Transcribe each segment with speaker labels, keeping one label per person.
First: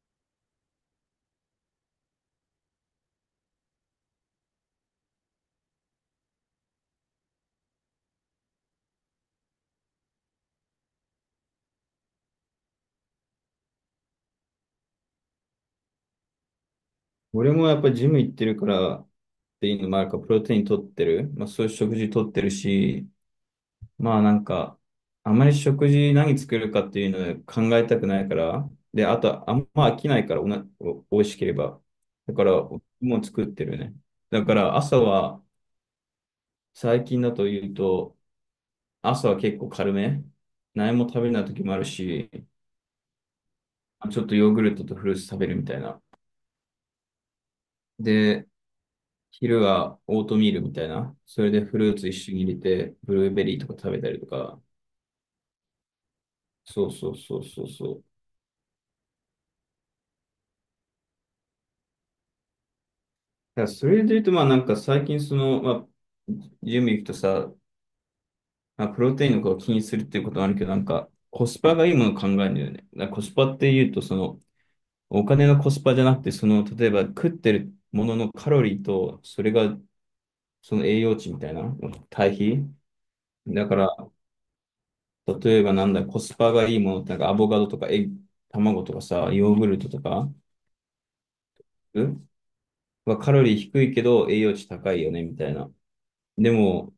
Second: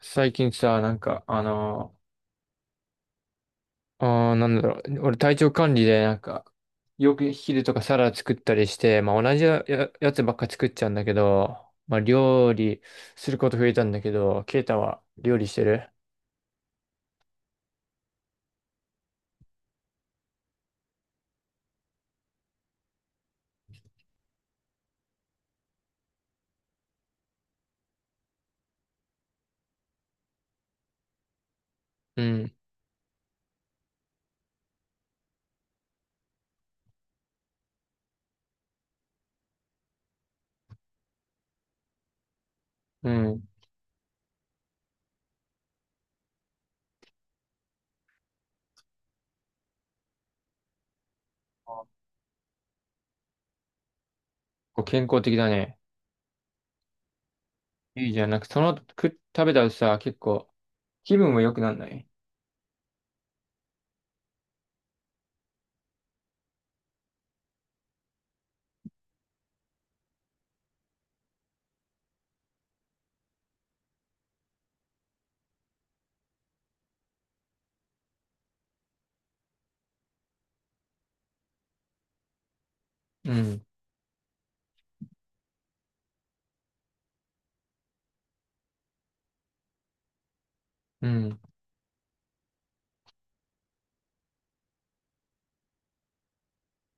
Speaker 1: 最近さ、俺体調管理で、よく昼とかサラダ作ったりして、まあ同じや、ややつばっか作っちゃうんだけど、まあ料理すること増えたんだけど、ケイタは料理してる？
Speaker 2: 俺もやっぱりジム行ってるからっていうのもあるから、プロテイン取ってる。まあそういう食事取ってるし、まあなんか、あまり食事何作るかっていうのを考えたくないから、で、あとあんま飽きないからおな、お、美味しければ。
Speaker 1: う
Speaker 2: だから、
Speaker 1: ん、
Speaker 2: もう作ってるね。だから朝は、最近だと言うと、朝は結構軽め。何も食べない時もあるし、
Speaker 1: うん。
Speaker 2: ちょっとヨーグルトとフルーツ食べるみたいな。で、昼はオートミールみたいな。それでフルーツ一緒に入れて、ブルーベリーとか食べたりとか。
Speaker 1: こう健康的だね。
Speaker 2: そうそうそうそうそう。
Speaker 1: いいじゃん。その食べたらさ、結構気分も良くなんない？
Speaker 2: だからそれで言うと、まあなんか最近その、まあ、準備行くとさ、まあ、プロテインのことを気にするっていうことはあるけど、なんかコスパがいいものを考えるんだよね。だからコスパって言うと、その、お金のコスパじゃなくて、その、例えば食ってるもののカロリーと、それが、その栄養値みたいな、対比。
Speaker 1: うん、
Speaker 2: だから、例えばなんだ、コスパがいいものって、なんかアボカドとか卵とかさ、ヨーグルトとか、
Speaker 1: うん。
Speaker 2: うん、はカロリー低いけど栄養値高いよね、みたいな。でも、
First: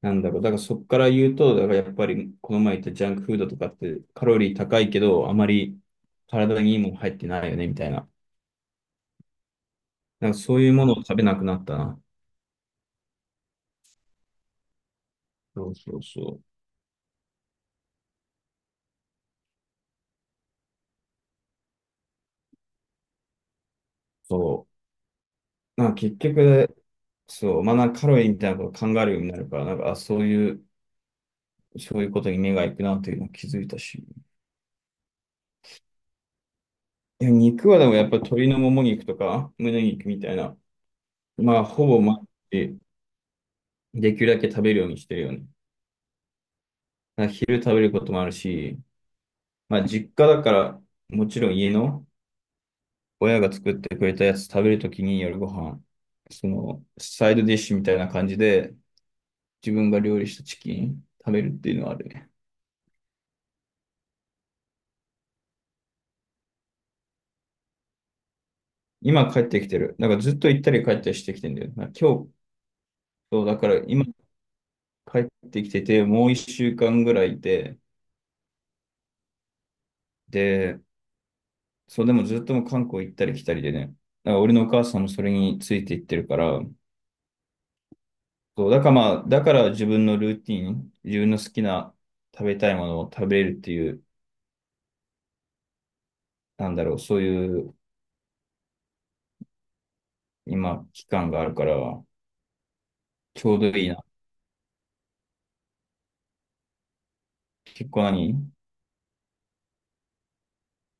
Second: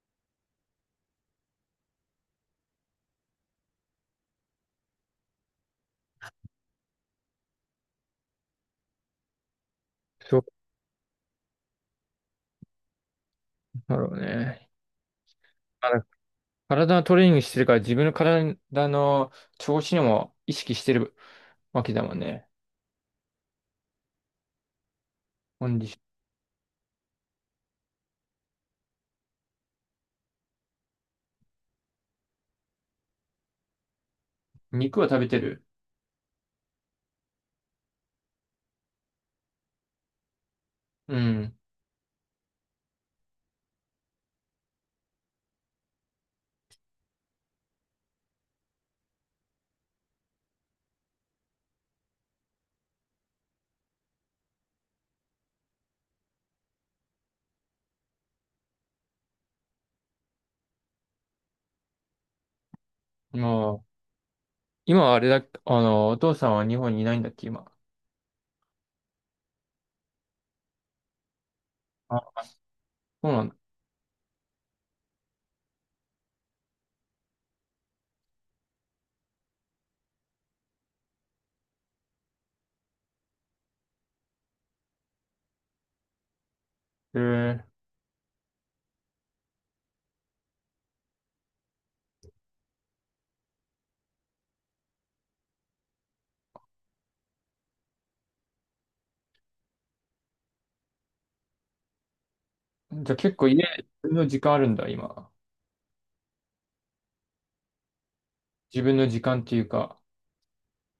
Speaker 2: なんだろう、だからそこから言うと、だからやっぱりこの前言ったジャンクフードとかってカロリー高いけど、あまり体にいいもの入ってないよね、みたいな。なん
Speaker 1: そ
Speaker 2: か
Speaker 1: う
Speaker 2: そういうものを食べなくなったな。
Speaker 1: だろうね。
Speaker 2: そう
Speaker 1: あ
Speaker 2: そう
Speaker 1: の
Speaker 2: そう。
Speaker 1: 体のトレーニングしてるから自分の体の調子にも意識してるわけだもんね。
Speaker 2: そ
Speaker 1: コン
Speaker 2: う。
Speaker 1: ディ
Speaker 2: まあ
Speaker 1: ショ
Speaker 2: 結局、そう、まあなんかカロリーみたいなことを考えるようになるから、なんか、あ、そういうことに目が行くなっていうのを気づいたし。
Speaker 1: ン。肉は食べてる？
Speaker 2: いや、肉はでもやっぱ鶏のもも肉とか胸肉みたいな、
Speaker 1: う
Speaker 2: ま
Speaker 1: ん。
Speaker 2: あほぼ毎日できるだけ食べるようにしてるよね。だから昼食べることもあるし、まあ実家だからもちろん家の親が作ってくれたやつ食べるときに夜ご飯、そのサイドディッシュみたいな感じで自分が料理したチキン食べるっていうのはあるね。
Speaker 1: まあ、今はあれだ、お父さんは日本にいないんだっけ、今。
Speaker 2: 今帰ってきてる。なんかずっと行ったり帰ったりしてきてんだよ。なんか今日、
Speaker 1: あ、そうな
Speaker 2: そう
Speaker 1: んだ。
Speaker 2: だから今帰ってきててもう1週間ぐらいいて、で、そう、でもずっともう韓国行ったり来たりでね。だから俺のお母さんもそれについていってるから、
Speaker 1: え
Speaker 2: そう、だからまあ、だから自分のルーティン、自分の好きな食べたいものを食べれるっていう、なんだろう、そういう今、期間があるから、
Speaker 1: ー、じゃあ結
Speaker 2: ち
Speaker 1: 構家、
Speaker 2: ょうど
Speaker 1: 自
Speaker 2: いいな。
Speaker 1: 分の時間あるんだ、今。
Speaker 2: 結構何
Speaker 1: 自分の時間っていうか、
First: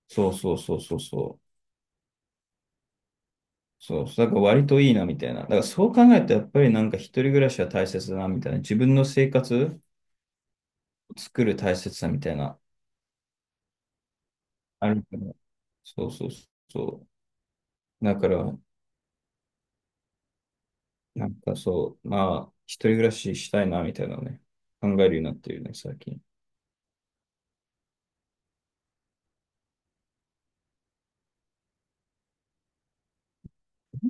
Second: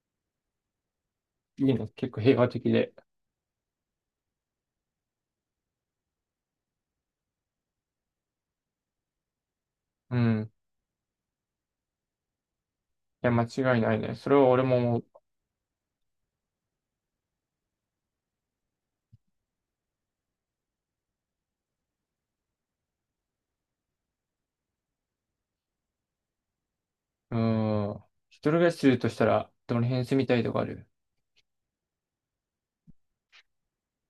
Speaker 2: そうそうそうそうそう。
Speaker 1: いいね、結構平和的で。
Speaker 2: そう、だから割といいなみたいな。だからそう考えるとやっぱりなんか一人暮らしは大切だなみたいな。自分の生活
Speaker 1: うん。
Speaker 2: を作る大切さみたいな。
Speaker 1: いや、間違いないね。それは俺も
Speaker 2: あ
Speaker 1: 思
Speaker 2: る
Speaker 1: う、
Speaker 2: から。そうそうそう。だから、なんかそう、まあ、一人暮らししたいな、みたいなのね、考えるようになってるね、最近。
Speaker 1: うん。一人暮らしするとしたら、どの辺住みたいとかある？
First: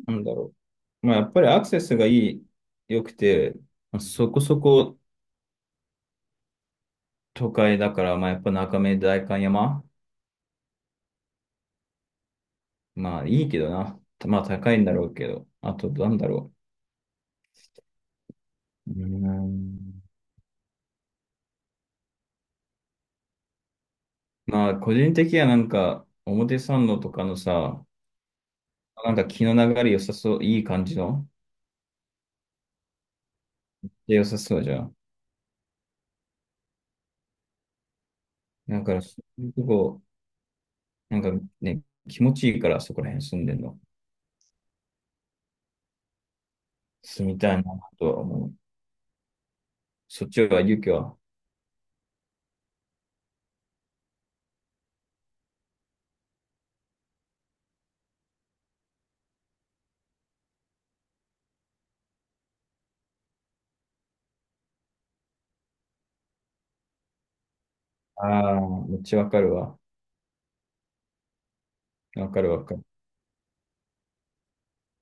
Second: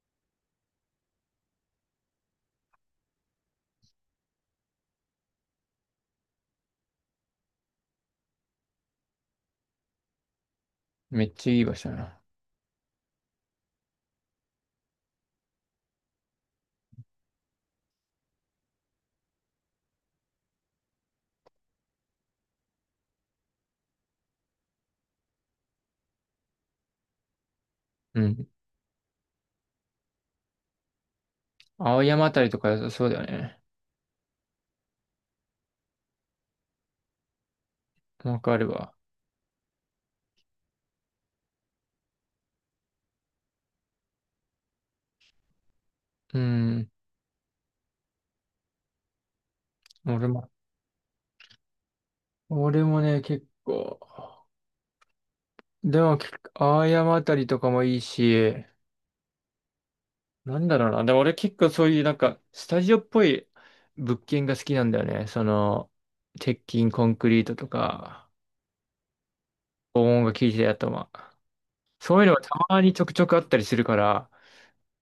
Speaker 2: なんだろう。まあ、やっぱりアクセスが良くて、まあそこそこ都会だから、まあ、やっぱ中目代官山、
Speaker 1: めっちゃいい場所だな。
Speaker 2: まあ、いいけどな。まあ、高いんだろうけど。あと、なんだろう。うーん。まあ、個人的にはなんか、表参道とかのさ、
Speaker 1: うん。
Speaker 2: なんか気の流れ良さそう、いい感じの、
Speaker 1: 青山あたりとか良さそうだよね。
Speaker 2: で良さそうじゃん。
Speaker 1: わかる
Speaker 2: だ
Speaker 1: わ。
Speaker 2: から、そういうとこ、なんかね、気持ちいいから、そこら辺住んでんの。
Speaker 1: うん。
Speaker 2: 住みたいなとは思う。
Speaker 1: 俺
Speaker 2: そっち
Speaker 1: も、
Speaker 2: は、勇気は。
Speaker 1: 結構、でも、結構青山あたりとかもいいし、なんだろうな。でも俺結構そういうスタジオっぽい物件が好きなんだよね。その、鉄筋コンクリートとか、
Speaker 2: ああ、めっちゃわかるわ。
Speaker 1: 防音が効いてるやつとか。そういう
Speaker 2: わ
Speaker 1: のが
Speaker 2: か
Speaker 1: た
Speaker 2: るわか
Speaker 1: ま
Speaker 2: る。
Speaker 1: にちょくちょくあったりするから、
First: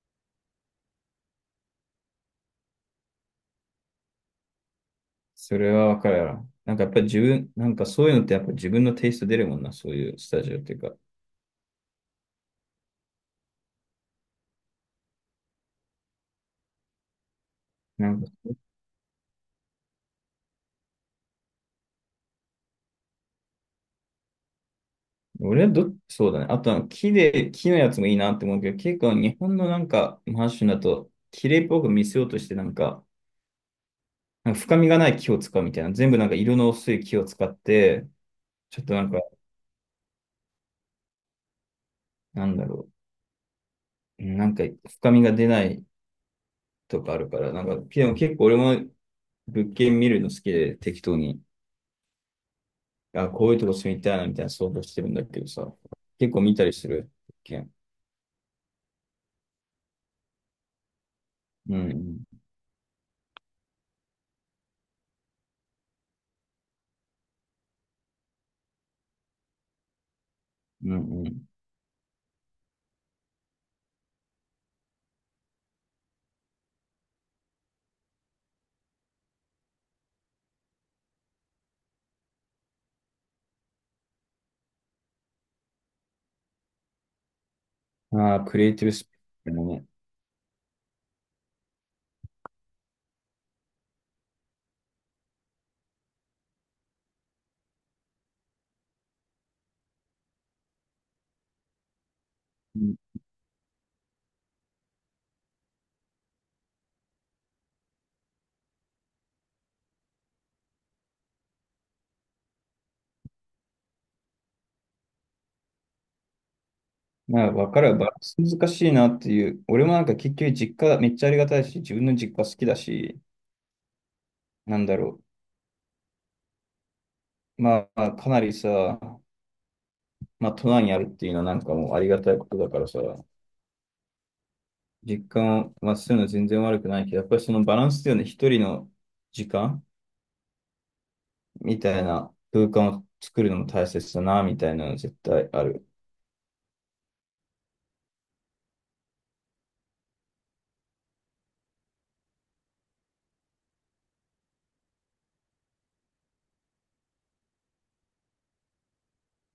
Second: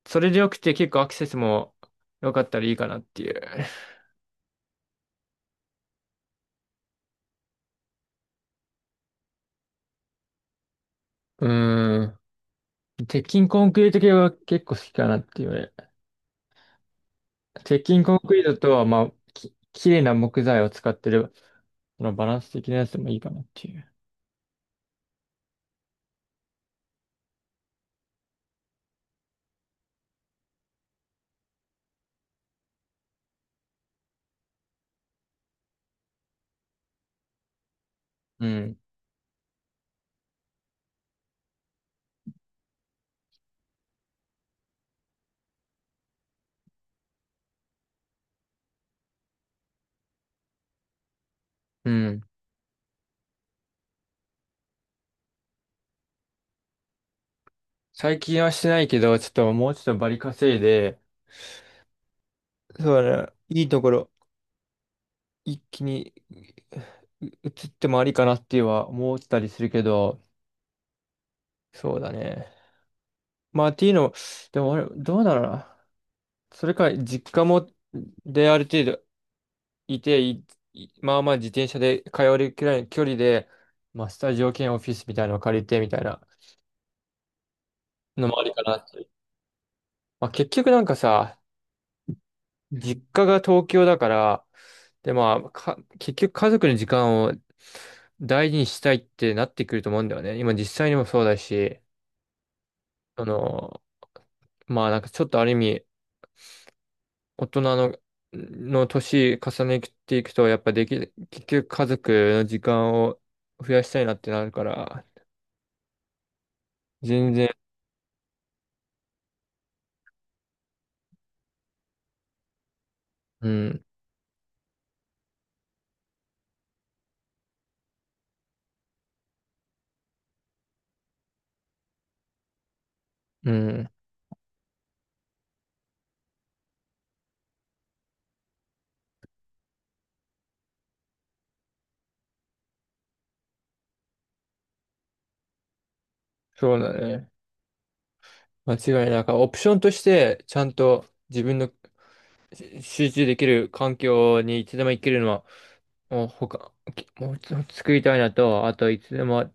Speaker 1: それでよくて結構アクセスも良かったらいいかなっていう。
Speaker 2: それはわかるやろ。なんかやっぱり自分、なんかそういうのってやっぱ自分のテイスト出るもんな、そういうスタジオっていうか。
Speaker 1: うーん。鉄筋コンクリート系は結構好きかなっていうね。鉄筋
Speaker 2: な
Speaker 1: コン
Speaker 2: んか、
Speaker 1: クリートとは、まあ、綺麗な木材を使ってる、そのバランス的なやつでもいいかなっていう。
Speaker 2: 俺はど、そうだね。あとは木のやつもいいなって思うけど、結構日本のなんか、マンションだと、綺麗っぽく見せようとしてなんか、なんか深みがない木を使うみたいな。全部なんか色の薄い木を使って、
Speaker 1: うん。
Speaker 2: ちょっとなんか、なんだろう。なんか深みが出ないとかあるから、なんか、でも結構俺も物件見るの好きで適当に、
Speaker 1: うん。
Speaker 2: あ、こういうとこ住みたいなみたいな想像してるんだけどさ、結構見たりする物件。
Speaker 1: 最近はしてないけど、ちょっともうちょっとバリ稼いで、
Speaker 2: うん、
Speaker 1: そうだね。いいところ、一気にう移ってもありかなっては思ったりするけど、
Speaker 2: うん、うん
Speaker 1: そうだね。まあ、っていうのでも俺、どうだろうな。それか、実家も、で、ある程度いて、いまあまあ自転車で通えるくらいの距離で、まあ、スタジオ兼オフィスみたいなのを借りてみたいな
Speaker 2: うん。
Speaker 1: の
Speaker 2: あ
Speaker 1: も
Speaker 2: あ、
Speaker 1: あり
Speaker 2: ク
Speaker 1: か
Speaker 2: リエ
Speaker 1: な
Speaker 2: イティ
Speaker 1: っ
Speaker 2: ブス
Speaker 1: て。
Speaker 2: ピーもね。
Speaker 1: まあ、結局なんかさ、実家が東京だから、で、まあ、か、結局家族の時間を大事にしたいってなってくると思うんだよね。今実際にもそうだし、
Speaker 2: うん、
Speaker 1: その、まあなんかちょっとある意味、大人の年重ねていくと、やっぱでき、結局家族の時間を増やしたいなってなるから、全
Speaker 2: ま
Speaker 1: 然、
Speaker 2: あ、わかるバランス難しいなっていう。俺もなんか結局実家めっちゃありがたいし、自分の実家好きだし、
Speaker 1: うん、
Speaker 2: なんだろう。まあ、かなりさ、まあ、都内にあるっていうのはなんかもうありがたいことだからさ、
Speaker 1: うん、
Speaker 2: 実家をまあ、するのは全然悪くないけど、やっぱりそのバランスだよね。一人の時間みたいな空間を作るのも大切だな、みたいなの絶対ある。
Speaker 1: そうだね。間違いない。からオプションとして、ちゃんと自分の集中できる環境にいつでも行けるのは、もうちょっと作りたいなと、あといつでも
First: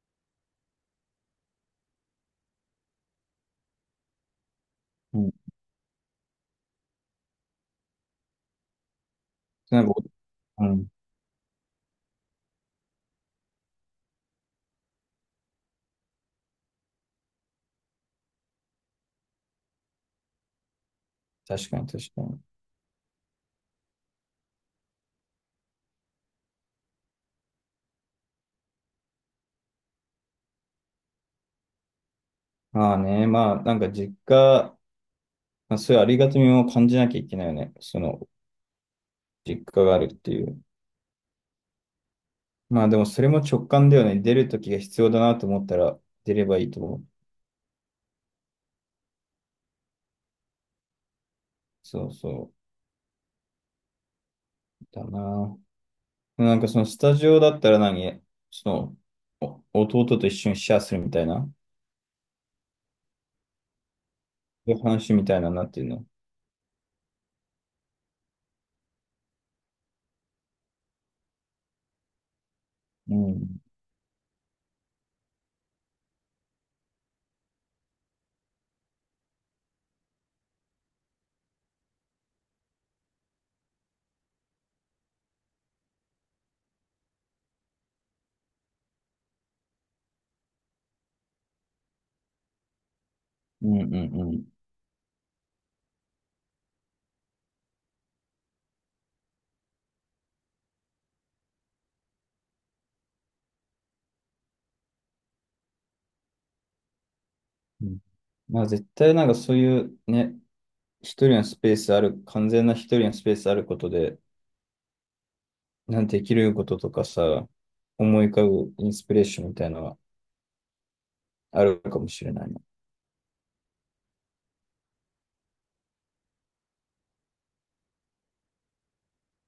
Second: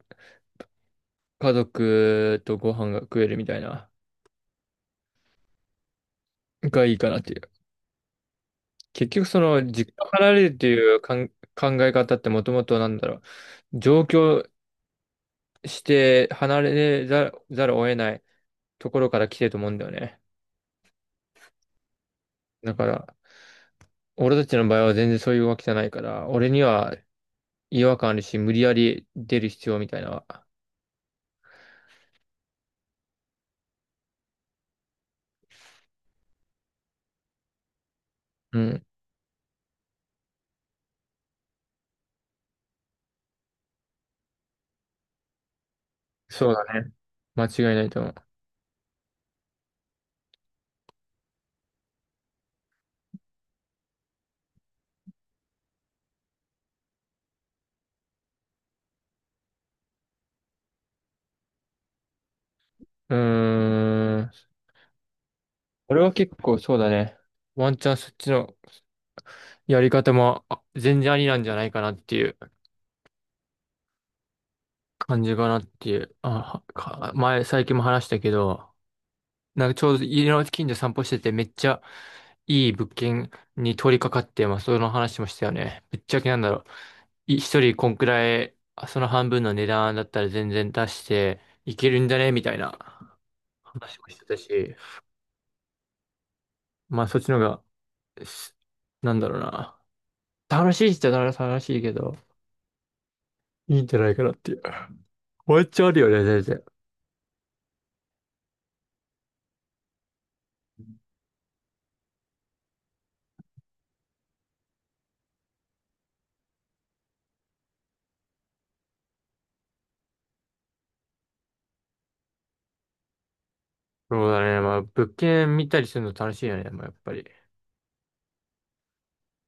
Speaker 1: 家族とご飯が食えるみたいな、
Speaker 2: うん。
Speaker 1: がいいかなっていう。結局その、
Speaker 2: なん
Speaker 1: 実
Speaker 2: か、
Speaker 1: 家離れるっ
Speaker 2: う
Speaker 1: て
Speaker 2: ん、
Speaker 1: いうかん考え方ってもともとなんだろう、上京して離れざる、ざるを得ないところから来てると思うんだよね。
Speaker 2: 確かに確かに。
Speaker 1: だから、俺たちの場合は全然そういうわけじゃないから、俺には違和感あるし、無理やり出る必要みたいな。
Speaker 2: まあね、まあなんか実家、まあ、そういうありがたみも感じなきゃいけないよね。その
Speaker 1: うん。
Speaker 2: 実家があるっていう。まあでもそれも直感だよね。出るときが必要だなと思ったら出れ
Speaker 1: そう
Speaker 2: ばいいと
Speaker 1: だね。
Speaker 2: 思う。
Speaker 1: 間違いないと思う。
Speaker 2: そうそうだな。なんかそのスタジオだったらそのお弟と一緒にシェアするみたいな、そ
Speaker 1: うーん。
Speaker 2: ういう話みたいななっていう
Speaker 1: 俺
Speaker 2: の。
Speaker 1: は結構そうだね。ワンチャンそっちのやり方も全然ありなんじゃないかなっていう
Speaker 2: うん。
Speaker 1: 感じかなっていう。あ、最近も話したけど、なんかちょうど家の近所散歩しててめっちゃいい物件に取り掛かって、まあその話もしたよね。ぶっちゃけなんだろう。一人こんくらい、その半分の値段だったら全然出していけるんじゃねみたいな
Speaker 2: うんうん
Speaker 1: 話もして
Speaker 2: う
Speaker 1: た
Speaker 2: ん。
Speaker 1: し、まあそっちの方が、すなんだろうな。楽しいっちゃ楽しいけど、いいんじゃないかなっていう。ワンチャあるよね、全然。
Speaker 2: うん、まあ、絶対なんかそういうね、一人のスペースある、完全な一人のスペースあることで、なんてできることとかさ、思い浮かぶインスピレーションみたいなのがあるかもしれないな。い
Speaker 1: そうだね。まあ、物件見たりするの楽しいよね、まあ、やっぱり。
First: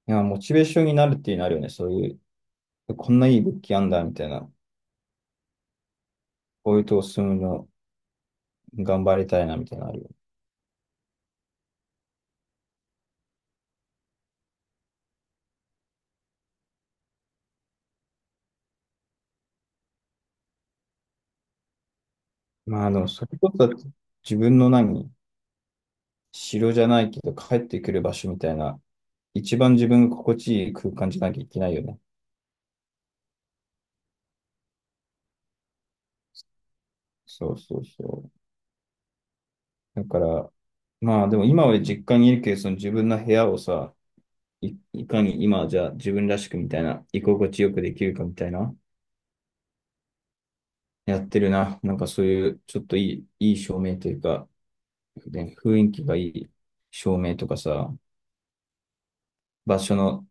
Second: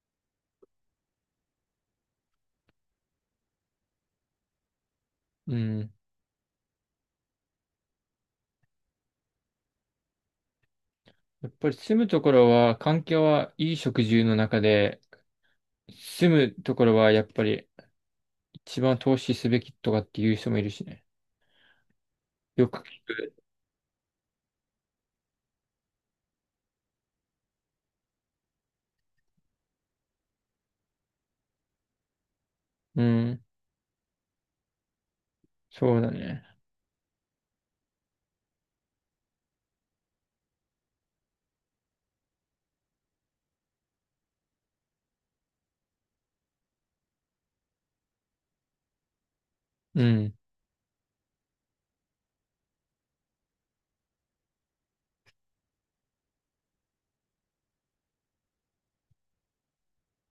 Speaker 2: や、モチベーションになるっていうのあるよね。そういう、こんないい物件あんだみたいな。
Speaker 1: うん。
Speaker 2: こういうとこ住むの頑張りたいなみたいなのあるよね。
Speaker 1: やっぱり住むところは、環境はいい食住の中で、住むところはやっぱり一番投資すべきとかっていう人もいるしね。よく聞
Speaker 2: まあ、でもそ
Speaker 1: く。
Speaker 2: れこそ自分の城じゃないけど帰ってくる場所みたいな、一番自分が心地いい空間じゃなきゃいけないよね。
Speaker 1: うん。そうだね。
Speaker 2: そうそうそう。だから、まあでも今は実家にいるけど、その自分の部屋をさ、いかに今じゃあ自分らしくみたいな、居心地よくできるかみたいな、
Speaker 1: うん。
Speaker 2: やってるな。なんかそういう、ちょっといい照明というか、ね、雰囲気がいい照明とかさ、場所の、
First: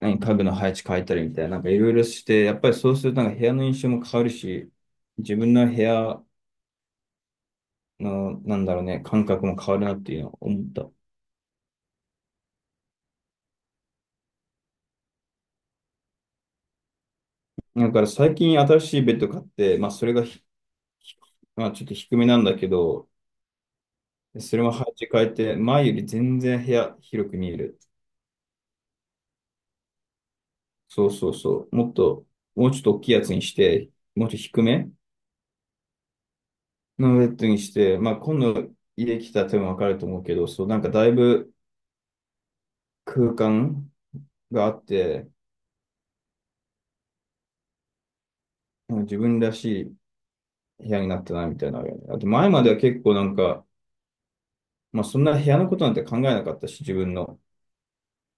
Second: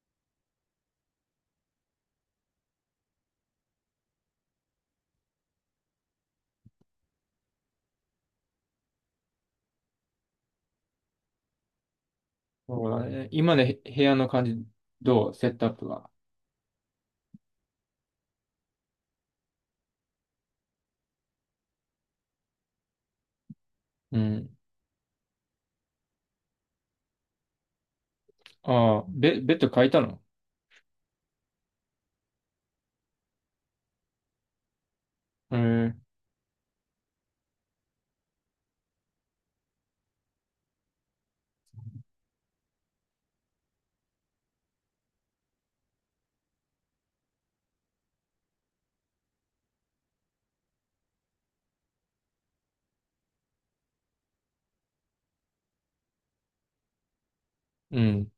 Speaker 2: 家具の配置変えたりみたいな、なんかいろいろして、やっぱりそうするとなんか部屋の印象も変わるし、自分の部屋の、なんだろうね、感覚も変わるなっていうのを思った。
Speaker 1: そうだね。今の部屋の感じ、どうセットアップが。
Speaker 2: だから最近新しいベッド買って、まあそれがまあ、ちょっと低めなんだけど、
Speaker 1: うん。
Speaker 2: それも配置変えて、前より全然部屋広く見える。
Speaker 1: ああ、ベッド変えたの？
Speaker 2: そうそうそう。もうちょっと大きいやつにして、もっと低め
Speaker 1: うん。
Speaker 2: のベッドにして、まあ、今度家来たら多分わかると思うけど、そう、なんかだいぶ空間があって、うん、自分らしい部屋になったな、みたいなのあるよね。あと前までは結構なんか、まあ、そんな部屋のことなんて考えなかったし、自分の。
Speaker 1: うん。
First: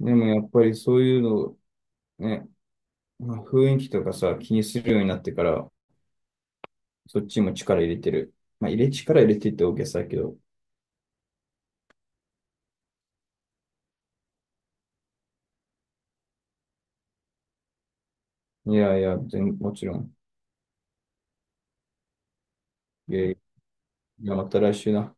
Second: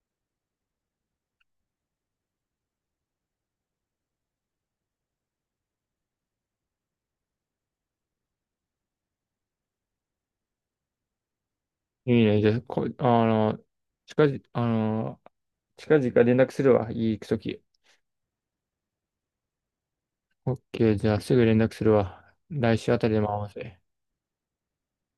Speaker 2: でもやっぱりそういうのをね、まあ、雰囲気とかさ、気にするようになってから、そっちも力入れてる。まあ、力入れてって大げさだけど。
Speaker 1: いいね。じゃあ、こ、あの、近々、近々連絡するわ。いい行くとき。
Speaker 2: いやいや、もちろん。
Speaker 1: オッケー、じゃあすぐ連絡するわ。来週あた
Speaker 2: い
Speaker 1: りでも
Speaker 2: や
Speaker 1: 合
Speaker 2: い
Speaker 1: わせ。
Speaker 2: や、また来週な。